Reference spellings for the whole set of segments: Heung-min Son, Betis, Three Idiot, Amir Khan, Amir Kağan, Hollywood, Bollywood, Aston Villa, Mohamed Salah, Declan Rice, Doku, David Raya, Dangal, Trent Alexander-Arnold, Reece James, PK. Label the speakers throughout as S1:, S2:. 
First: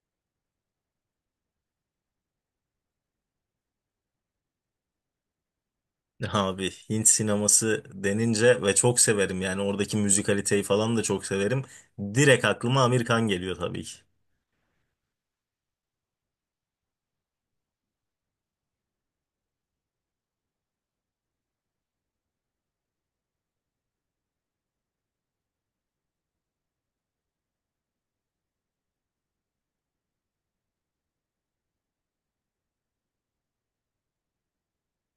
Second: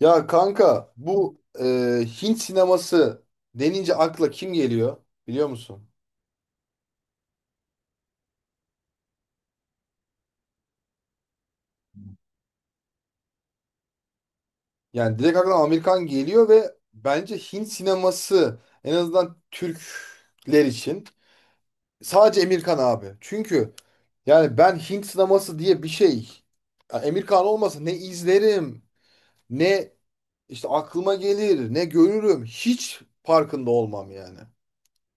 S1: Ya kanka bu Hint sineması denince akla kim geliyor, biliyor musun?
S2: Abi Hint sineması denince ve çok severim yani oradaki müzikaliteyi falan da çok severim. Direkt aklıma Amir Khan geliyor tabii ki.
S1: Yani direkt akla Amerikan geliyor ve bence Hint sineması en azından Türkler için sadece Emirkan abi. Çünkü yani ben Hint sineması diye bir şey, ya Emirkan olmasa ne izlerim, ne işte aklıma gelir, ne görürüm, hiç farkında olmam yani.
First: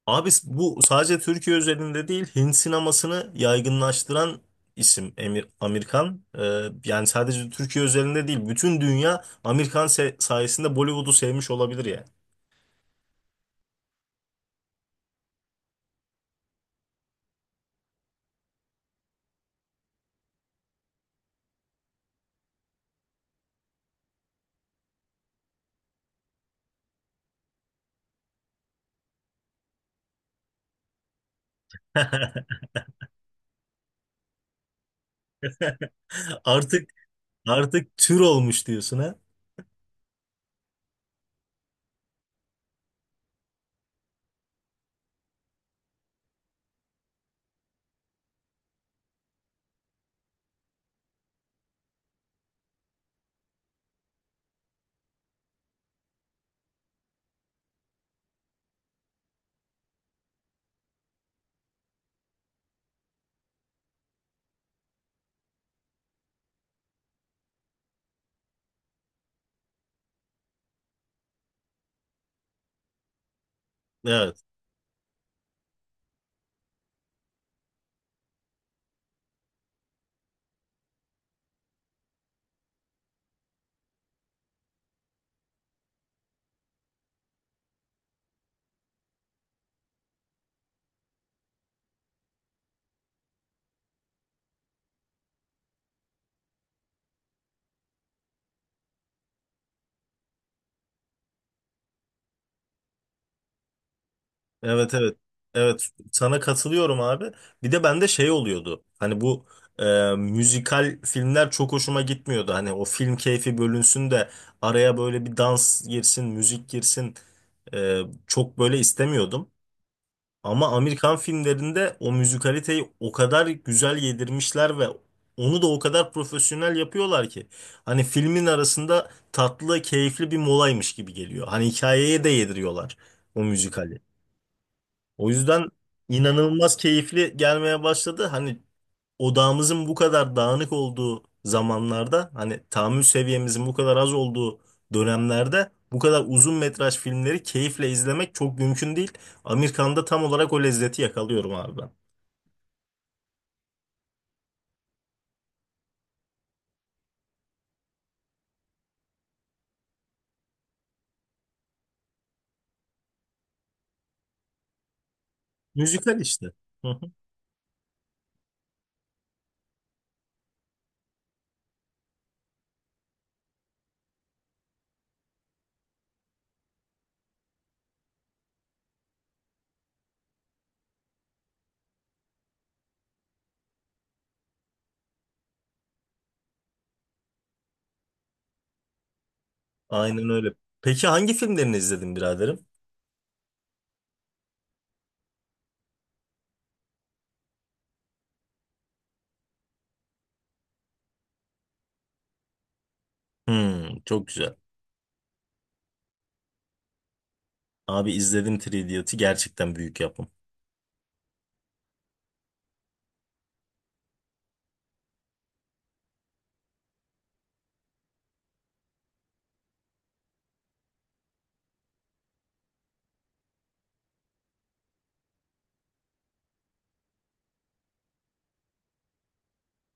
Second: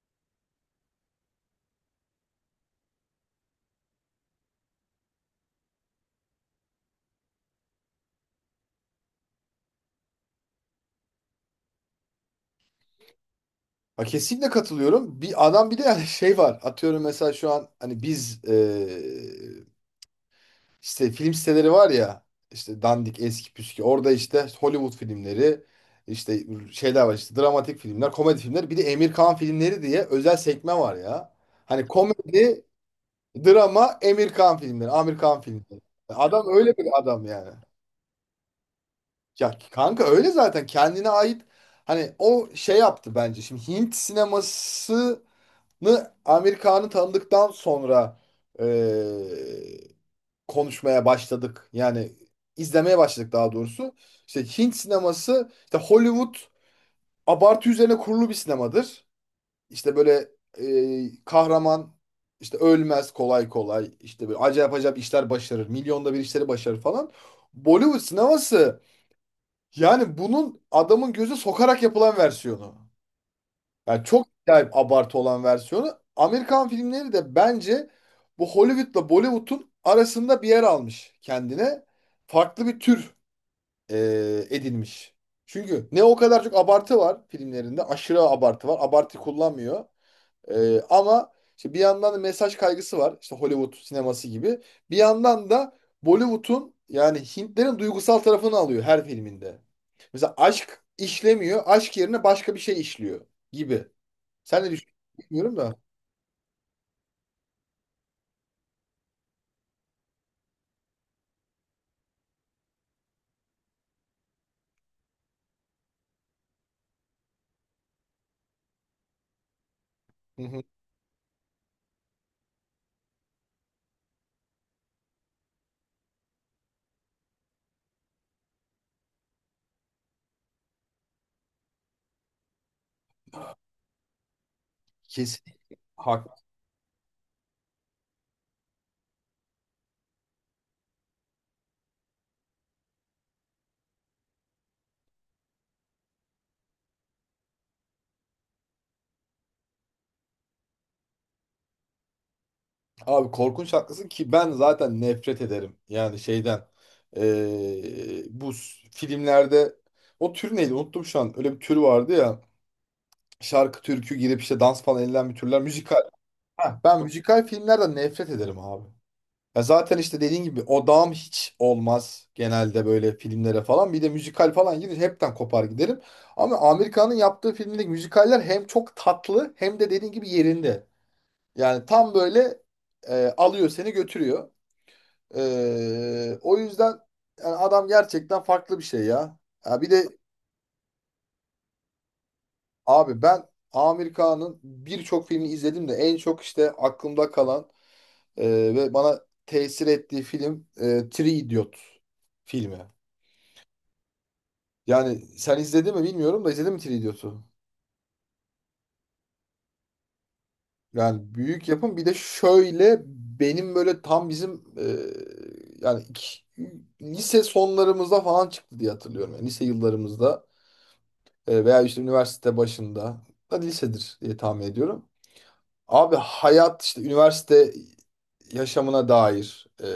S2: Abi bu sadece Türkiye özelinde değil Hint sinemasını yaygınlaştıran isim Amir Khan. Yani sadece Türkiye özelinde değil bütün dünya Amir Khan sayesinde Bollywood'u sevmiş olabilir yani.
S1: Ha, kesinlikle katılıyorum. Bir adam, bir de yani şey var. Atıyorum mesela şu an hani biz işte film siteleri var ya, işte dandik eski püskü, orada işte Hollywood filmleri işte şeyler var, işte dramatik filmler, komedi filmler, bir de Emir Kağan filmleri diye özel sekme var ya. Hani komedi, drama, Emir Kağan filmleri, Amir Kağan filmleri. Adam öyle bir
S2: Artık
S1: adam yani.
S2: artık tür olmuş diyorsun ha.
S1: Ya kanka öyle zaten, kendine ait hani o şey yaptı bence. Şimdi Hint sineması Amerikan'ı tanıdıktan sonra eee, konuşmaya başladık. Yani izlemeye başladık daha doğrusu. İşte Hint sineması, işte Hollywood abartı üzerine kurulu bir sinemadır. İşte böyle kahraman işte ölmez kolay kolay. İşte böyle acayip acayip işler başarır. Milyonda bir işleri başarır falan. Bollywood sineması yani bunun adamın gözü sokarak yapılan versiyonu. Yani çok
S2: Evet.
S1: acayip abartı olan versiyonu. Amerikan filmleri de bence bu Hollywood'la Bollywood'un arasında bir yer almış kendine. Farklı bir tür edinmiş. Çünkü ne o kadar çok abartı var filmlerinde. Aşırı abartı var. Abartı kullanmıyor. Ama işte bir yandan da mesaj kaygısı var. İşte Hollywood sineması gibi. Bir yandan da Bollywood'un yani Hintlerin duygusal tarafını alıyor her filminde. Mesela aşk işlemiyor. Aşk yerine başka bir şey işliyor gibi. Sen ne
S2: Evet
S1: düşünüyorsun
S2: evet.
S1: bilmiyorum da.
S2: Evet sana katılıyorum abi. Bir de bende şey oluyordu. Hani bu e, müzikal filmler çok hoşuma gitmiyordu. Hani o film keyfi bölünsün de araya böyle bir dans girsin, müzik girsin. e, çok böyle istemiyordum.
S1: Hı hı.
S2: Ama Amerikan filmlerinde o müzikaliteyi o kadar güzel yedirmişler ve onu da o kadar profesyonel yapıyorlar ki. Hani filmin arasında tatlı, keyifli bir molaymış gibi geliyor. Hani hikayeye de yediriyorlar o müzikali. O
S1: Kesin
S2: yüzden
S1: hak.
S2: inanılmaz keyifli gelmeye başladı. Hani odağımızın bu kadar dağınık olduğu zamanlarda, hani tahammül seviyemizin bu kadar az olduğu dönemlerde bu kadar uzun metraj filmleri keyifle izlemek çok mümkün değil. Amerikan'da tam olarak o lezzeti yakalıyorum abi ben.
S1: Abi korkunç haklısın ki ben zaten nefret ederim. Yani şeyden. Bu filmlerde o tür neydi? Unuttum şu an. Öyle bir tür vardı ya. Şarkı, türkü girip işte dans falan edilen bir türler. Müzikal.
S2: Müzikal işte.
S1: Ha,
S2: Hı
S1: ben
S2: hı.
S1: müzikal filmlerden nefret ederim abi. Ya zaten işte dediğin gibi odağım hiç olmaz genelde böyle filmlere falan. Bir de müzikal falan girince hepten kopar giderim. Ama Amerika'nın yaptığı filmdeki müzikaller hem çok tatlı hem de dediğin gibi yerinde. Yani tam böyle alıyor seni götürüyor. O yüzden yani adam gerçekten farklı bir şey ya. Ya bir de
S2: Aynen öyle. Peki hangi filmlerini izledin biraderim?
S1: abi ben Amir Kağan'ın birçok filmini izledim de en çok işte aklımda kalan e, ve bana tesir ettiği film Three Idiot filmi.
S2: Hmm, çok güzel.
S1: Yani sen izledin mi bilmiyorum da, izledin mi Three Idiot'u?
S2: Abi izledim Three Idiot'ı gerçekten büyük yapım.
S1: Yani büyük yapım, bir de şöyle benim böyle tam bizim yani lise sonlarımızda falan çıktı diye hatırlıyorum. Yani lise yıllarımızda veya işte üniversite başında, hadi lisedir diye tahmin ediyorum. Abi hayat işte üniversite yaşamına dair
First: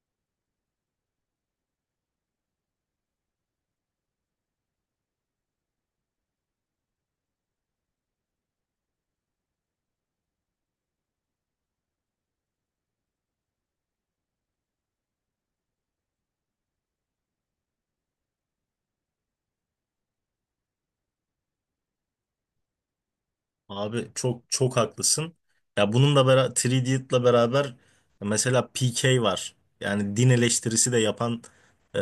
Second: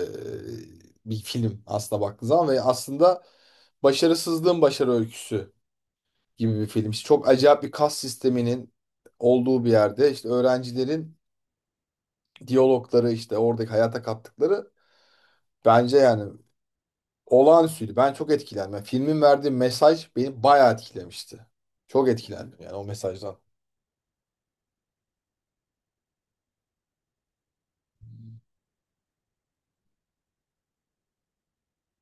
S1: bir film aslında baktığın zaman, ve aslında başarısızlığın başarı öyküsü gibi bir film. İşte çok acayip bir kas sisteminin olduğu bir yerde işte öğrencilerin diyalogları, işte oradaki hayata kattıkları bence yani olağanüstüydü. Ben çok etkilendim. Yani filmin verdiği mesaj beni bayağı etkilemişti. Çok etkilendim yani o mesajdan.
S2: Abi çok çok haklısın. Ya bununla beraber 3D'yle beraber mesela PK var. Yani din eleştirisi de yapan e,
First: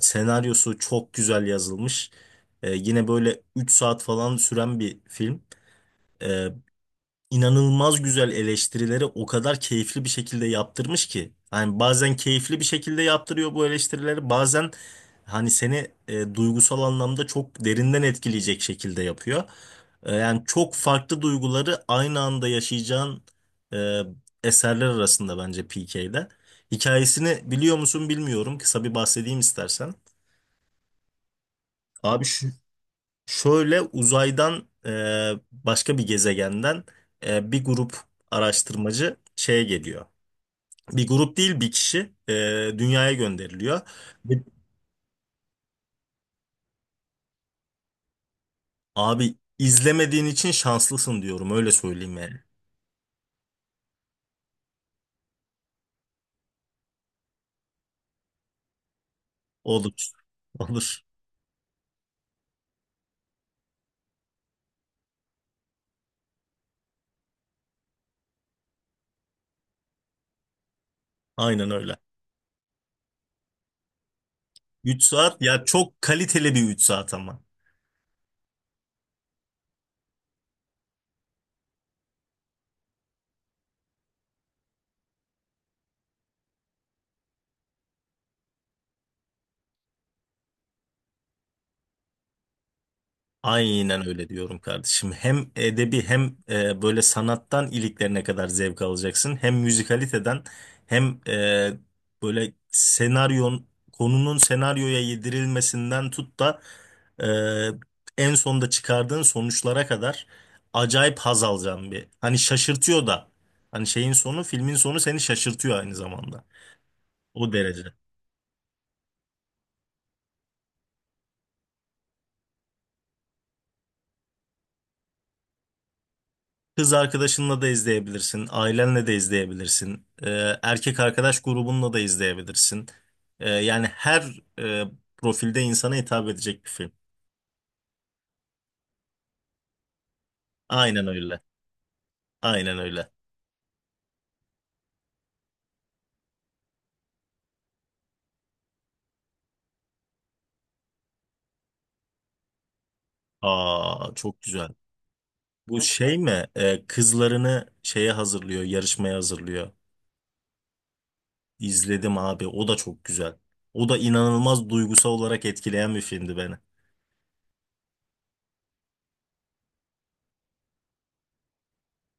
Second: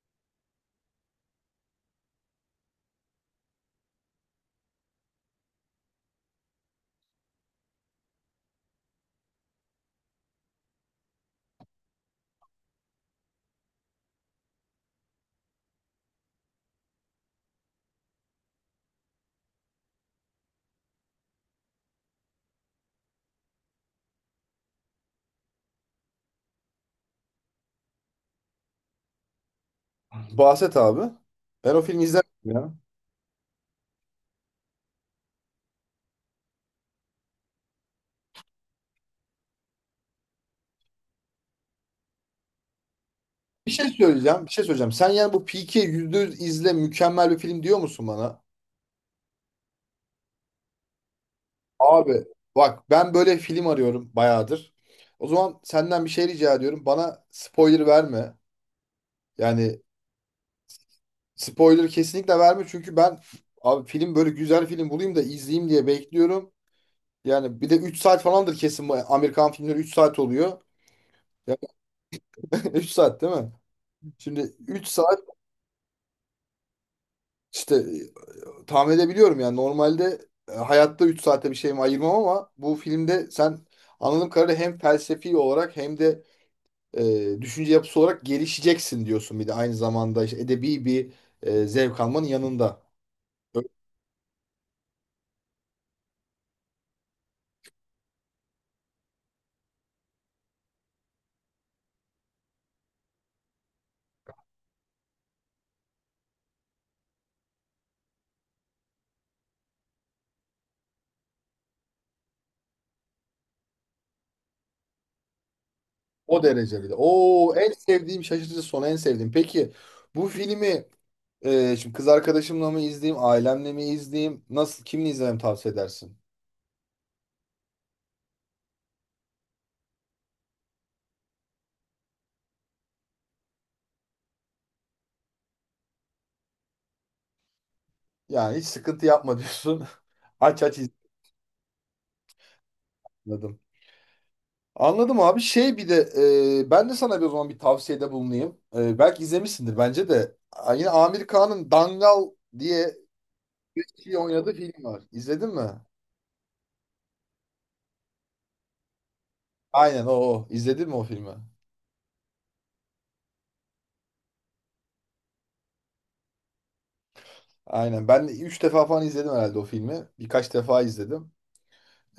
S2: senaryosu çok güzel yazılmış. Yine böyle 3 saat falan süren bir film inanılmaz güzel eleştirileri o kadar keyifli bir şekilde yaptırmış ki. Hani bazen keyifli bir şekilde yaptırıyor bu eleştirileri, bazen hani seni duygusal anlamda çok derinden etkileyecek şekilde yapıyor. Yani çok farklı duyguları aynı anda yaşayacağın e, eserler arasında bence PK'de. Hikayesini biliyor musun bilmiyorum. Kısa bir bahsedeyim istersen.
S1: Bahset abi. Ben o filmi
S2: Abi
S1: izlemedim
S2: şu
S1: ya.
S2: Şöyle uzaydan başka bir gezegenden bir grup araştırmacı şeye geliyor. Bir grup değil bir kişi dünyaya
S1: Bir
S2: gönderiliyor.
S1: şey
S2: Ve
S1: söyleyeceğim, bir şey söyleyeceğim. Sen yani bu Peaky yüz izle, mükemmel bir film diyor musun bana?
S2: abi izlemediğin için şanslısın diyorum öyle söyleyeyim
S1: Abi
S2: yani.
S1: bak, ben böyle film arıyorum bayağıdır. O zaman senden bir şey rica ediyorum. Bana spoiler verme. Yani
S2: Olur. Olur.
S1: spoiler kesinlikle verme çünkü ben abi film, böyle güzel film bulayım da izleyeyim diye bekliyorum. Yani bir de 3 saat falandır kesin, bu Amerikan filmleri 3 saat oluyor. Ya
S2: Aynen öyle.
S1: 3 saat değil mi? Şimdi 3
S2: Üç
S1: saat
S2: saat ya çok kaliteli bir 3 saat ama.
S1: işte tahmin edebiliyorum yani, normalde hayatta 3 saate bir şeyimi ayırmam, ama bu filmde sen anladığım kadarıyla hem felsefi olarak hem de düşünce yapısı olarak gelişeceksin diyorsun, bir de aynı zamanda işte edebi bir zevk almanın yanında.
S2: Aynen öyle diyorum kardeşim. Hem edebi hem böyle sanattan iliklerine kadar zevk alacaksın. Hem müzikaliteden hem böyle senaryon konunun senaryoya yedirilmesinden tut da en sonda çıkardığın sonuçlara kadar acayip haz alacağım bir. Hani şaşırtıyor da. Hani şeyin sonu filmin sonu seni şaşırtıyor aynı
S1: O
S2: zamanda.
S1: derecede.
S2: O
S1: Oo, en
S2: derece.
S1: sevdiğim şaşırtıcı son, en sevdiğim. Peki bu filmi şimdi kız arkadaşımla mı izleyeyim, ailemle mi izleyeyim, nasıl, kimle izlememi tavsiye edersin?
S2: Kız arkadaşınla da izleyebilirsin, ailenle de izleyebilirsin, erkek arkadaş grubunla da izleyebilirsin. Yani her profilde insana hitap edecek bir film.
S1: Yani hiç sıkıntı yapma diyorsun. Aç aç
S2: Aynen öyle, aynen öyle.
S1: izledim. Anladım abi. Şey, bir de ben de sana bir, o zaman bir tavsiyede bulunayım. Belki izlemişsindir bence de. Yine Amir Kağan'ın Dangal diye bir
S2: Aa
S1: şey
S2: çok
S1: oynadığı
S2: güzel.
S1: film var. İzledin mi?
S2: Bu şey mi? Kızlarını şeye hazırlıyor, yarışmaya hazırlıyor.
S1: Aynen o. İzledin mi o filmi?
S2: İzledim abi, o da çok güzel. O da inanılmaz duygusal olarak etkileyen bir filmdi beni.
S1: Aynen. Ben 3 defa falan izledim herhalde o filmi. Birkaç defa izledim.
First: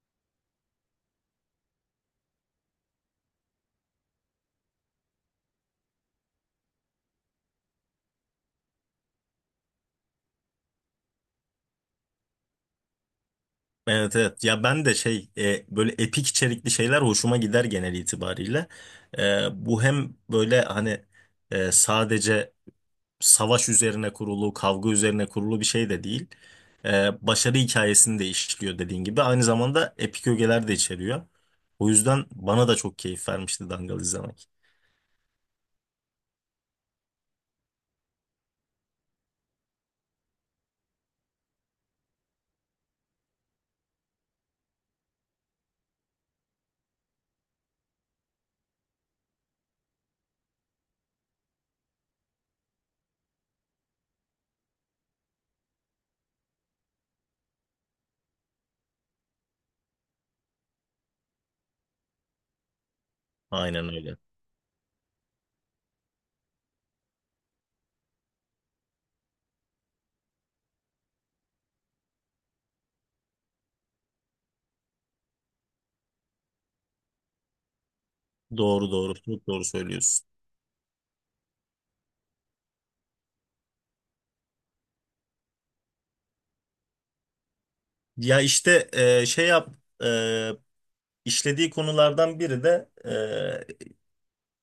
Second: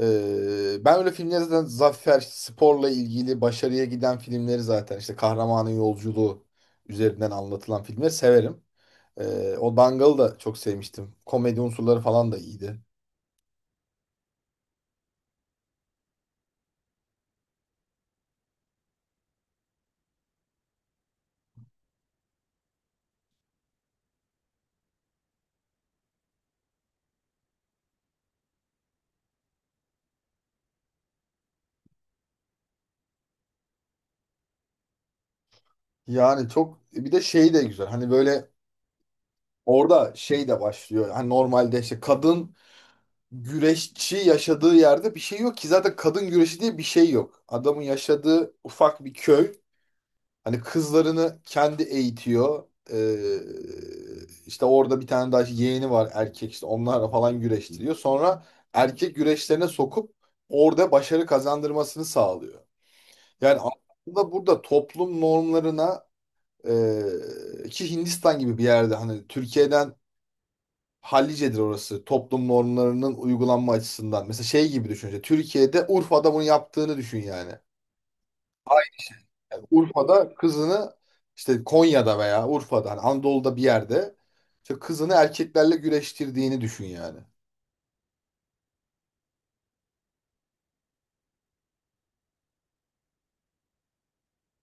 S1: Ben öyle filmleri zaten, zafer, sporla ilgili başarıya giden filmleri, zaten işte kahramanın yolculuğu üzerinden anlatılan filmleri severim. O Dangal'ı da çok sevmiştim. Komedi unsurları falan da iyiydi.
S2: Evet evet ya ben de şey böyle epik içerikli şeyler hoşuma gider genel itibariyle. Bu hem böyle hani sadece savaş üzerine kurulu, kavga üzerine kurulu bir şey de değil. Başarı hikayesini de işliyor dediğin gibi. Aynı zamanda epik ögeler de içeriyor. O yüzden bana da çok keyif vermişti Dangal izlemek.
S1: Yani çok, bir de şey de güzel. Hani böyle orada şey de başlıyor. Hani normalde işte kadın güreşçi, yaşadığı yerde bir şey yok ki, zaten kadın güreşi diye bir şey yok. Adamın yaşadığı ufak bir köy. Hani kızlarını kendi eğitiyor. İşte orada bir tane daha işte yeğeni var erkek, işte onlarla falan güreştiriyor. Sonra erkek güreşlerine sokup orada başarı kazandırmasını sağlıyor. Yani
S2: Aynen öyle.
S1: aslında burada toplum normlarına ki Hindistan gibi bir yerde, hani Türkiye'den hallicedir orası toplum normlarının uygulanma açısından. Mesela şey gibi düşün. İşte Türkiye'de Urfa'da bunu yaptığını düşün yani.
S2: Doğru doğru çok doğru söylüyorsun.
S1: Urfa'da kızını, işte Konya'da veya Urfa'da, hani Anadolu'da bir yerde işte kızını erkeklerle güreştirdiğini düşün yani.
S2: Ya işte e, işlediği konulardan biri de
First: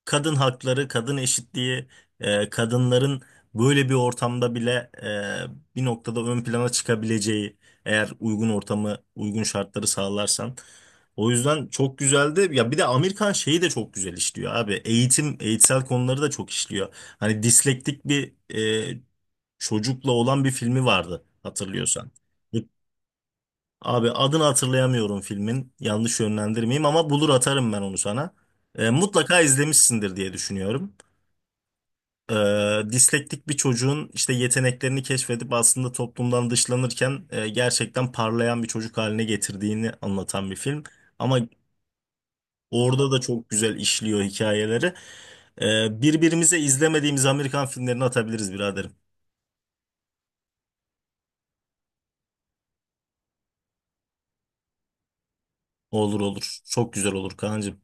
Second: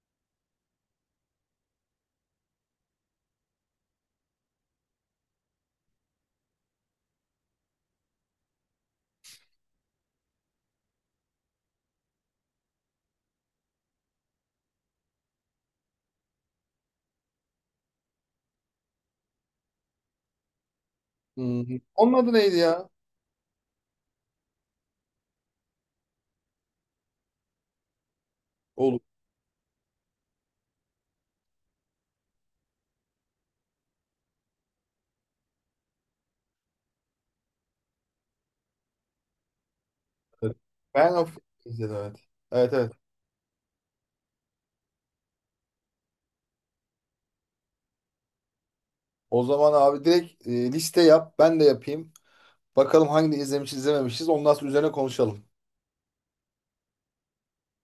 S2: kadın hakları, kadın eşitliği, kadınların böyle bir ortamda bile bir noktada ön plana çıkabileceği eğer uygun ortamı, uygun şartları sağlarsan. O yüzden çok güzeldi. Ya bir de Amerikan şeyi de çok güzel işliyor abi. Eğitim, eğitsel konuları da çok işliyor. Hani dislektik bir e, çocukla olan bir filmi vardı
S1: Hmm.
S2: hatırlıyorsan.
S1: Onun adı neydi ya?
S2: Abi adını hatırlayamıyorum filmin. Yanlış yönlendirmeyeyim ama bulur atarım ben onu sana. E,
S1: Oğlum.
S2: mutlaka izlemişsindir diye düşünüyorum. Dislektik bir çocuğun işte yeteneklerini keşfedip aslında toplumdan dışlanırken gerçekten parlayan bir çocuk haline getirdiğini anlatan
S1: Evet.
S2: bir film.
S1: Ben of
S2: Ama
S1: izledim, evet. Evet, evet.
S2: orada da çok güzel işliyor hikayeleri. Birbirimize izlemediğimiz Amerikan filmlerini atabiliriz biraderim.
S1: O zaman abi direkt liste yap. Ben de yapayım. Bakalım hangi izlemişiz, izlememişiz. Ondan sonra üzerine konuşalım.
S2: Olur olur. Çok güzel olur Kaan'cığım.